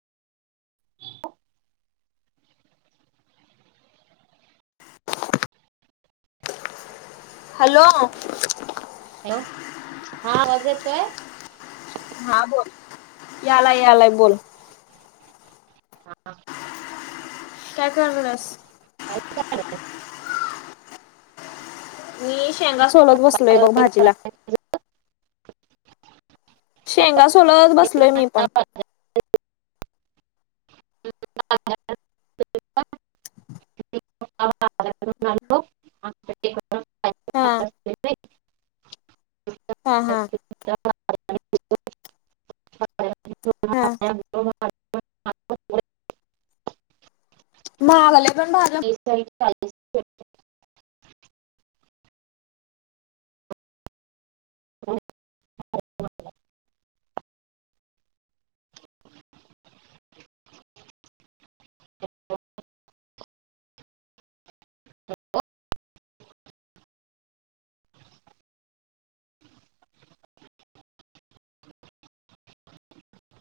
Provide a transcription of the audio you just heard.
[inaudible] Hello. Hello. हा, आवाज येतोय? हा, बोल. यालाय, यालाय. बोल. हा. काय, करालास? काय, करालास? मी शेंगा सोलत बसलोय, बघ. भाजीला. शेंगा सोलत बसलोय मी पण. काल बाजारात्न घेऊन आलतो म्हटलं की [unintelligible] म्हणून [inaudible] हा. हा- हा. [unintelligible] हा आणि आणतो [unintelligible] मागल्या पण भाज्या [unintelligible] [unintelligible]